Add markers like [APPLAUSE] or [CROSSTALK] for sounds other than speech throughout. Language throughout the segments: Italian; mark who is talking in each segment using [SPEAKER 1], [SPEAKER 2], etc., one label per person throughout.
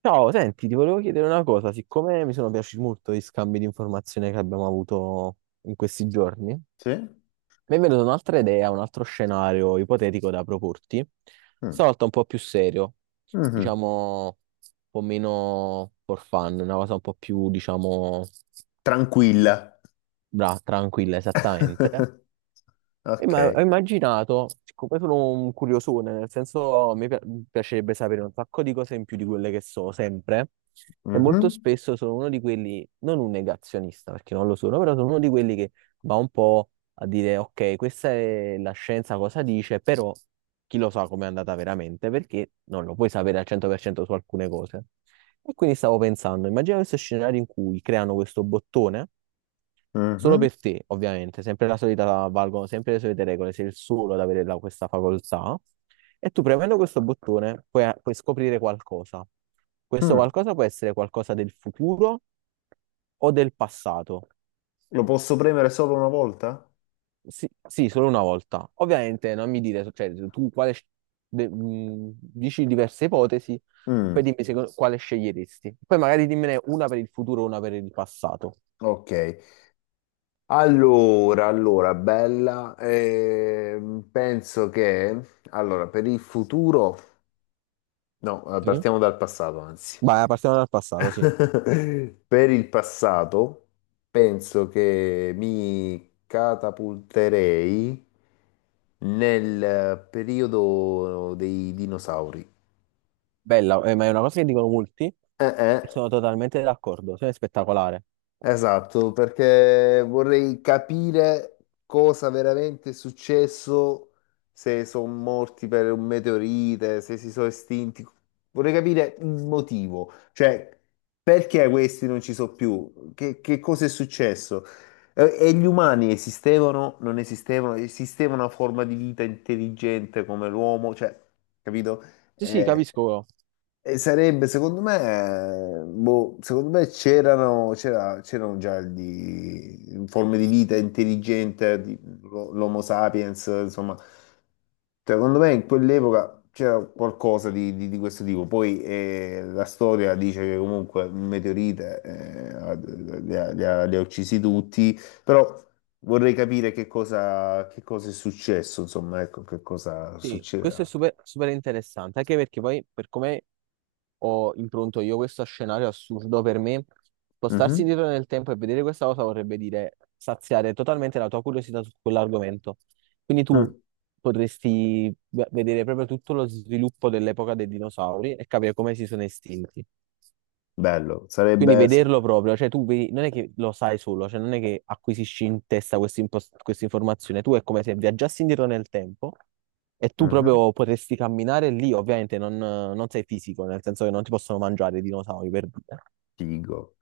[SPEAKER 1] Ciao, senti, ti volevo chiedere una cosa, siccome mi sono piaciuti molto gli scambi di informazione che abbiamo avuto in questi giorni,
[SPEAKER 2] Sì?
[SPEAKER 1] mi è venuta un'altra idea, un altro scenario ipotetico da proporti,
[SPEAKER 2] Mm.
[SPEAKER 1] stavolta un po' più serio,
[SPEAKER 2] Mhm.
[SPEAKER 1] diciamo un po' meno for fun, una cosa un po' più, diciamo,
[SPEAKER 2] Tranquilla.
[SPEAKER 1] tranquilla, esattamente.
[SPEAKER 2] [LAUGHS]
[SPEAKER 1] E ma
[SPEAKER 2] Ok.
[SPEAKER 1] ho immaginato, siccome sono un curiosone, nel senso piacerebbe sapere un sacco di cose in più di quelle che so sempre, e molto
[SPEAKER 2] Mhm.
[SPEAKER 1] spesso sono uno di quelli, non un negazionista perché non lo sono, però sono uno di quelli che va un po' a dire, ok, questa è la scienza cosa dice, però chi lo sa com'è andata veramente, perché non lo puoi sapere al 100% su alcune cose. E quindi stavo pensando, immagina questo scenario in cui creano questo bottone. Solo
[SPEAKER 2] Mhm.
[SPEAKER 1] per te, ovviamente, sempre la solita, valgono sempre le solite regole, sei il solo ad avere questa facoltà. E tu premendo questo bottone puoi scoprire qualcosa. Questo
[SPEAKER 2] Mm.
[SPEAKER 1] qualcosa può essere qualcosa del futuro o del passato.
[SPEAKER 2] Lo posso premere solo una volta?
[SPEAKER 1] Sì, sì, solo una volta. Ovviamente non mi dire, cioè, tu quale, dici diverse ipotesi, poi
[SPEAKER 2] Mm.
[SPEAKER 1] dimmi quale sceglieresti. Poi magari dimmene una per il futuro e una per il passato.
[SPEAKER 2] Ok. Allora, allora, bella. Penso che... Allora, per il futuro... No,
[SPEAKER 1] Sì?
[SPEAKER 2] partiamo dal passato, anzi.
[SPEAKER 1] Vai, partiamo dal passato, sì.
[SPEAKER 2] [LAUGHS] Per il passato penso che mi catapulterei nel periodo dei dinosauri.
[SPEAKER 1] Bella, ma è una cosa che dicono molti
[SPEAKER 2] Eh,
[SPEAKER 1] e
[SPEAKER 2] eh,
[SPEAKER 1] sono totalmente d'accordo, cioè è spettacolare.
[SPEAKER 2] Esatto, perché vorrei capire cosa veramente è successo, se sono morti per un meteorite, se si sono estinti. Vorrei capire il motivo, cioè perché questi non ci sono più, che cosa è successo. E gli umani esistevano, non esistevano, esisteva una forma di vita intelligente come l'uomo, cioè, capito?
[SPEAKER 1] Sì, sì,
[SPEAKER 2] Eh,
[SPEAKER 1] capisco.
[SPEAKER 2] e sarebbe, secondo me, boh, secondo me c'erano già di, forme di vita intelligente, di- l'O- l'Homo sapiens, insomma, secondo me in quell'epoca c'era qualcosa di questo tipo. Poi la storia dice che comunque un meteorite li ha uccisi tutti, però vorrei capire che cosa è successo, insomma, ecco, che cosa
[SPEAKER 1] Sì, questo è
[SPEAKER 2] succederà.
[SPEAKER 1] super, super interessante, anche perché poi per come ho impronto io questo scenario assurdo per me, spostarsi
[SPEAKER 2] Mhm.
[SPEAKER 1] indietro nel tempo e vedere questa cosa vorrebbe dire saziare totalmente la tua curiosità su quell'argomento. Quindi tu
[SPEAKER 2] Mm.
[SPEAKER 1] potresti vedere proprio tutto lo sviluppo dell'epoca dei dinosauri e capire come si sono estinti.
[SPEAKER 2] Bello,
[SPEAKER 1] Quindi
[SPEAKER 2] sarebbe.
[SPEAKER 1] vederlo proprio, cioè tu vedi, non è che lo sai solo, cioè non è che acquisisci in testa questa informazione, tu è come se viaggiassi indietro nel tempo e tu
[SPEAKER 2] Mhm,
[SPEAKER 1] proprio potresti camminare lì, ovviamente non sei fisico, nel senso che non ti possono mangiare i dinosauri per dire,
[SPEAKER 2] figo.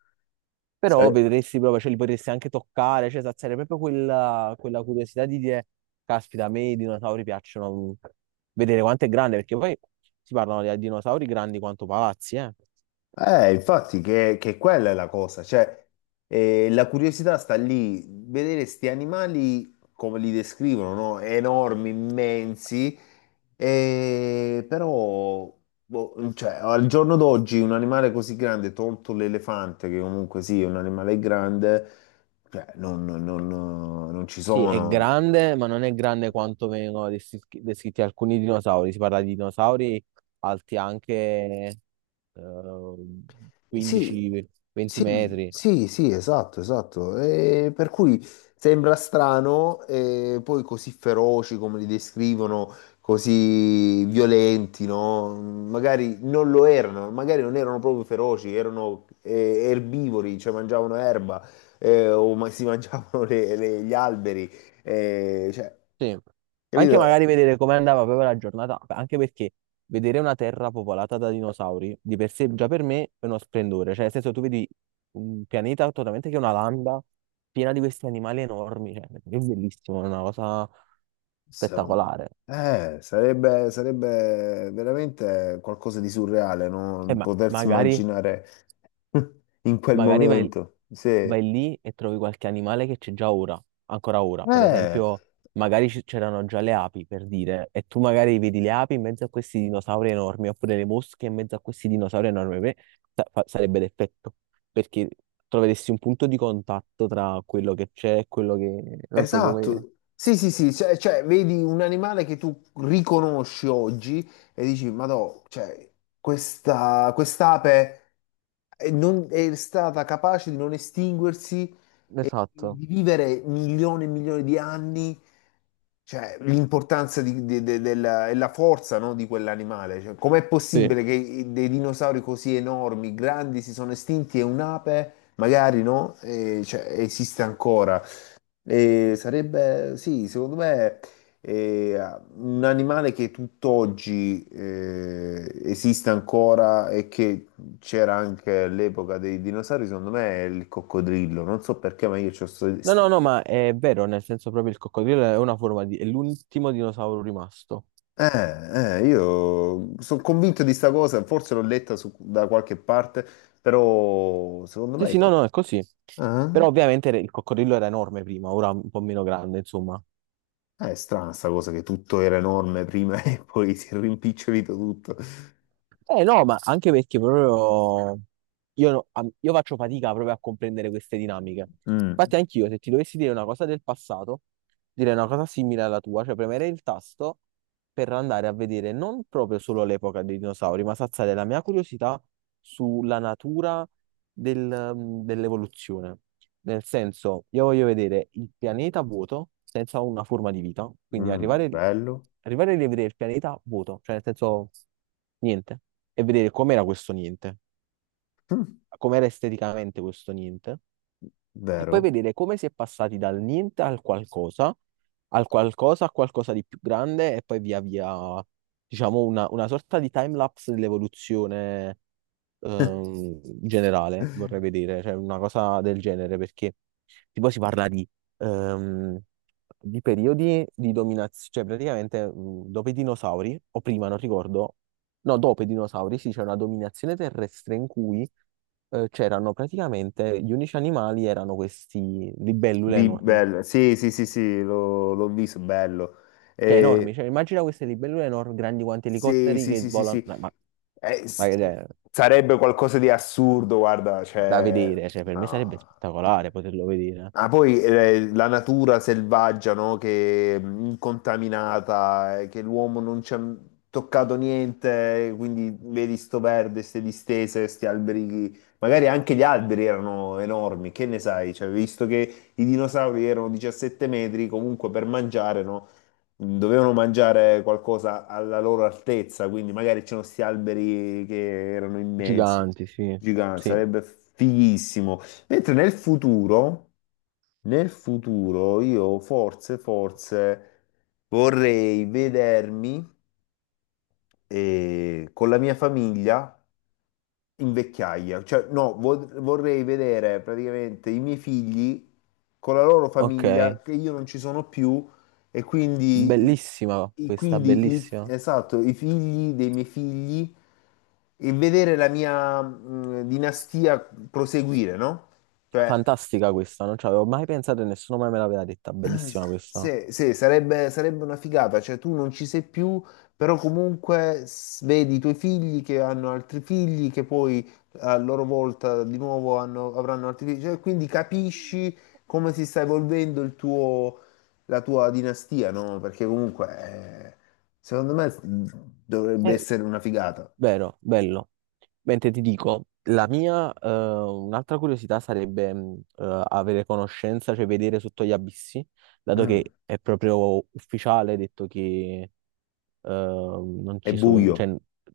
[SPEAKER 1] però
[SPEAKER 2] Sare-
[SPEAKER 1] vedresti proprio, cioè li potresti anche toccare, cioè sarebbe proprio quella, quella curiosità di dire, caspita, a me i dinosauri piacciono vedere quanto è grande, perché poi si parlano di dinosauri grandi quanto palazzi, eh.
[SPEAKER 2] Infatti che quella è la cosa, cioè la curiosità sta lì, vedere sti animali come li descrivono, no? Enormi, immensi, e però boh, cioè, al giorno d'oggi un animale così grande, tolto l'elefante, che comunque sì, è un animale grande, cioè, non ci
[SPEAKER 1] Sì, è
[SPEAKER 2] sono.
[SPEAKER 1] grande, ma non è grande quanto vengono descritti, descritti alcuni dinosauri. Si parla di dinosauri alti anche
[SPEAKER 2] Sì,
[SPEAKER 1] 15-20
[SPEAKER 2] sì,
[SPEAKER 1] metri.
[SPEAKER 2] sì, sì, esatto, esatto. E per cui sembra strano, e poi così feroci come li descrivono, così violenti, no? Magari non lo erano, magari non erano proprio feroci, erano erbivori, cioè mangiavano erba, o ma- si [LAUGHS] mangiavano gli alberi, cioè,
[SPEAKER 1] Sì. Anche
[SPEAKER 2] capito?
[SPEAKER 1] magari vedere come andava proprio la giornata, anche perché vedere una terra popolata da dinosauri di per sé già per me è uno splendore. Cioè, nel senso, tu vedi un pianeta totalmente che è una landa piena di questi animali enormi. Cioè, è bellissimo, è una cosa
[SPEAKER 2] Secondo-
[SPEAKER 1] spettacolare.
[SPEAKER 2] Sarebbe, sarebbe veramente qualcosa di surreale,
[SPEAKER 1] E
[SPEAKER 2] no?
[SPEAKER 1] ma
[SPEAKER 2] Potersi
[SPEAKER 1] magari.
[SPEAKER 2] immaginare [LAUGHS] in quel
[SPEAKER 1] Magari vai,
[SPEAKER 2] momento. Sì.
[SPEAKER 1] vai lì e trovi qualche animale che c'è già ora, ancora ora. Per esempio, magari c'erano già le api, per dire, e tu magari vedi le api in mezzo a questi dinosauri enormi, oppure le mosche in mezzo a questi dinosauri enormi. Per me sarebbe l'effetto, perché troveresti un punto di contatto tra quello che c'è e quello che... Non so come...
[SPEAKER 2] Esatto. Sì, sì, sì, cioè, cioè, vedi un animale che tu riconosci oggi e dici, ma no, cioè, questa, quest'ape è, non- è stata capace di non estinguersi e
[SPEAKER 1] Esatto.
[SPEAKER 2] di vivere milioni e milioni di anni. Cioè, l'importanza di- de- de- della, e la forza, no, di quell'animale. Cioè, com'è
[SPEAKER 1] Sì.
[SPEAKER 2] possibile che i- dei dinosauri così enormi, grandi, si sono estinti e un'ape, magari, no, cioè, esiste ancora? E sarebbe, sì, secondo me, eh, un animale che tutt'oggi esiste ancora e che c'era anche all'epoca dei dinosauri, secondo me, è il coccodrillo. Non so perché, ma io ho questa
[SPEAKER 1] No, no, no,
[SPEAKER 2] idea.
[SPEAKER 1] ma è vero, nel senso proprio il coccodrillo è una forma di... è l'ultimo dinosauro rimasto.
[SPEAKER 2] Io sono convinto di sta cosa, forse l'ho letta su- da qualche parte, però secondo
[SPEAKER 1] Sì,
[SPEAKER 2] me
[SPEAKER 1] sì, no,
[SPEAKER 2] ecco,
[SPEAKER 1] no, è così.
[SPEAKER 2] ah,
[SPEAKER 1] Però ovviamente il coccodrillo era enorme prima, ora è un po' meno grande, insomma.
[SPEAKER 2] è strana sta cosa che tutto era enorme prima [LAUGHS] e poi si è rimpicciolito tutto.
[SPEAKER 1] Eh no, ma anche perché proprio io, io faccio fatica proprio a comprendere queste dinamiche.
[SPEAKER 2] Mm,
[SPEAKER 1] Infatti anch'io, se ti dovessi dire una cosa del passato, direi una cosa simile alla tua, cioè premere il tasto per andare a vedere non proprio solo l'epoca dei dinosauri, ma saziare la mia curiosità sulla natura del- mm, dell'evoluzione. Nel senso, io voglio vedere il pianeta vuoto senza una forma di vita, quindi
[SPEAKER 2] mm,
[SPEAKER 1] arrivare,
[SPEAKER 2] bello.
[SPEAKER 1] arrivare a rivedere il pianeta vuoto, cioè nel senso niente, e vedere com'era questo niente,
[SPEAKER 2] Mm,
[SPEAKER 1] com'era esteticamente questo niente, e poi
[SPEAKER 2] vero?
[SPEAKER 1] vedere come si è passati dal niente al qualcosa, al qualcosa, a qualcosa di più grande, e poi via via, diciamo, una sorta di time lapse dell'evoluzione ehm,
[SPEAKER 2] [LAUGHS]
[SPEAKER 1] in generale vorrei vedere, cioè una cosa del genere, perché tipo si parla ehm, di periodi di dominazione, cioè praticamente dopo i dinosauri, o prima, non ricordo, no, dopo i dinosauri, sì, c'è una dominazione terrestre in cui c'erano praticamente gli unici animali erano questi libellule
[SPEAKER 2] Di
[SPEAKER 1] enormi.
[SPEAKER 2] bello, sì, sì, sì, sì, l'ho visto, bello.
[SPEAKER 1] Cioè, enormi,
[SPEAKER 2] Eh,
[SPEAKER 1] cioè, immagina queste libellule enormi, grandi quanti
[SPEAKER 2] sì,
[SPEAKER 1] elicotteri
[SPEAKER 2] sì,
[SPEAKER 1] che
[SPEAKER 2] sì, sì,
[SPEAKER 1] volano,
[SPEAKER 2] sì. S-
[SPEAKER 1] è
[SPEAKER 2] sarebbe qualcosa di assurdo, guarda,
[SPEAKER 1] da
[SPEAKER 2] cioè,
[SPEAKER 1] vedere, cioè, per me sarebbe
[SPEAKER 2] no.
[SPEAKER 1] spettacolare
[SPEAKER 2] Eh.
[SPEAKER 1] poterlo vedere.
[SPEAKER 2] Ah, poi la natura selvaggia, no? Che incontaminata, che l'uomo non ci ha toccato niente, quindi vedi sto verde, queste distese, questi alberi, magari anche gli alberi erano enormi, che ne sai? Cioè, visto che i dinosauri erano 17 metri, comunque per mangiare, no? Mm, dovevano mangiare qualcosa alla loro altezza, quindi magari c'erano questi alberi che erano immensi,
[SPEAKER 1] Giganti, sì,
[SPEAKER 2] giganti,
[SPEAKER 1] sì.
[SPEAKER 2] sarebbe fighissimo. Mentre nel futuro io forse, forse vorrei vedermi con la mia famiglia in vecchiaia, cioè no, vo- vorrei vedere praticamente i miei figli con la loro
[SPEAKER 1] Ok,
[SPEAKER 2] famiglia che io non ci sono più e
[SPEAKER 1] bellissima questa,
[SPEAKER 2] quindi i-
[SPEAKER 1] bellissima.
[SPEAKER 2] esatto, i figli dei miei figli e vedere la mia dinastia proseguire, no? Cioè,
[SPEAKER 1] Fantastica questa, non ci avevo mai pensato e nessuno mai me l'aveva detta. Bellissima questa.
[SPEAKER 2] sì, sì, sarebbe, sarebbe una figata, cioè tu non ci sei più, però comunque s- vedi i tuoi figli che hanno altri figli, che poi a loro volta di nuovo hanno- avranno altri figli, cioè, quindi capisci come si sta evolvendo il tuo, la tua dinastia, no? Perché comunque, eh, secondo me mm, dovrebbe
[SPEAKER 1] Eh,
[SPEAKER 2] essere una figata.
[SPEAKER 1] vero, bello. Mentre ti dico, la mia, un'altra curiosità sarebbe avere conoscenza, cioè vedere sotto gli abissi, dato
[SPEAKER 2] Mm.
[SPEAKER 1] che è proprio ufficiale, detto che non
[SPEAKER 2] È
[SPEAKER 1] ci sono,
[SPEAKER 2] buio,
[SPEAKER 1] cioè,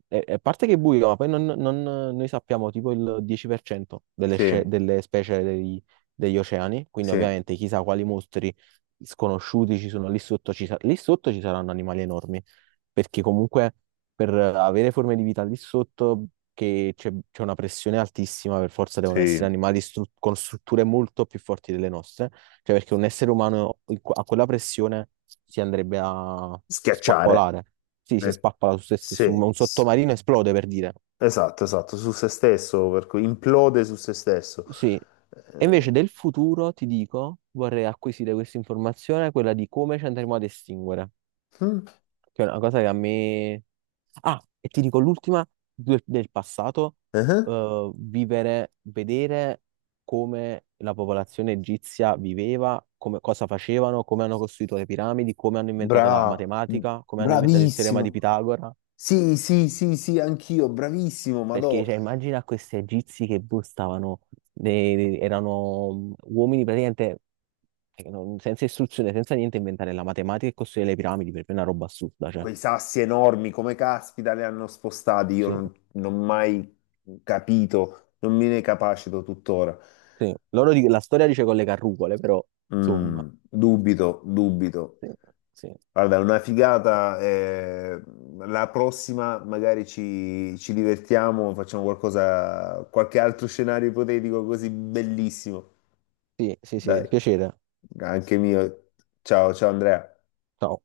[SPEAKER 1] a parte che è buio, ma poi noi sappiamo tipo il 10% delle,
[SPEAKER 2] sì,
[SPEAKER 1] delle specie degli oceani, quindi
[SPEAKER 2] sì,
[SPEAKER 1] ovviamente chissà quali mostri sconosciuti ci sono lì sotto, lì sotto ci saranno animali enormi, perché comunque per avere forme di vita lì sotto, che c'è una pressione altissima, per forza devono essere
[SPEAKER 2] sì,
[SPEAKER 1] animali con strutture molto più forti delle nostre, cioè perché un essere umano in a quella pressione si andrebbe a
[SPEAKER 2] schiacciare.
[SPEAKER 1] spappolare. Sì, si
[SPEAKER 2] Eh,
[SPEAKER 1] spappola su se stesso,
[SPEAKER 2] Sì.
[SPEAKER 1] un sottomarino esplode per dire.
[SPEAKER 2] Esatto, esatto, su se stesso, per cui implode su se stesso.
[SPEAKER 1] Sì. E
[SPEAKER 2] Eh,
[SPEAKER 1] invece del futuro ti dico, vorrei acquisire questa informazione, quella di come ci andremo ad estinguere.
[SPEAKER 2] mm,
[SPEAKER 1] Che è una cosa che a me... Ah, e ti dico l'ultima del, del passato,
[SPEAKER 2] eh,
[SPEAKER 1] vivere, vedere come la popolazione egizia viveva, cosa facevano, come hanno costruito le piramidi, come hanno inventato la
[SPEAKER 2] bra- mm,
[SPEAKER 1] matematica, come hanno inventato il teorema di
[SPEAKER 2] bravissimo.
[SPEAKER 1] Pitagora.
[SPEAKER 2] Sì, sì, sì, sì, anch'io, bravissimo, madò.
[SPEAKER 1] Perché cioè, immagina questi egizi che boh, stavano, erano uomini praticamente senza istruzione, senza niente, inventare la matematica e costruire le piramidi, per me è una roba assurda, cioè,
[SPEAKER 2] Quei sassi enormi, come caspita, li hanno spostati, io
[SPEAKER 1] sì.
[SPEAKER 2] non ho mai capito, non me ne capacito tuttora.
[SPEAKER 1] Sì, loro la storia dice con le carrucole, però insomma,
[SPEAKER 2] Mm, dubito, dubito.
[SPEAKER 1] sì, sì,
[SPEAKER 2] Guarda, è una figata. Eh, la prossima magari ci divertiamo, facciamo qualcosa, qualche altro scenario ipotetico così bellissimo.
[SPEAKER 1] sì, sì, sì,
[SPEAKER 2] Dai,
[SPEAKER 1] piacere.
[SPEAKER 2] anche mio. Ciao, ciao Andrea.
[SPEAKER 1] Ciao.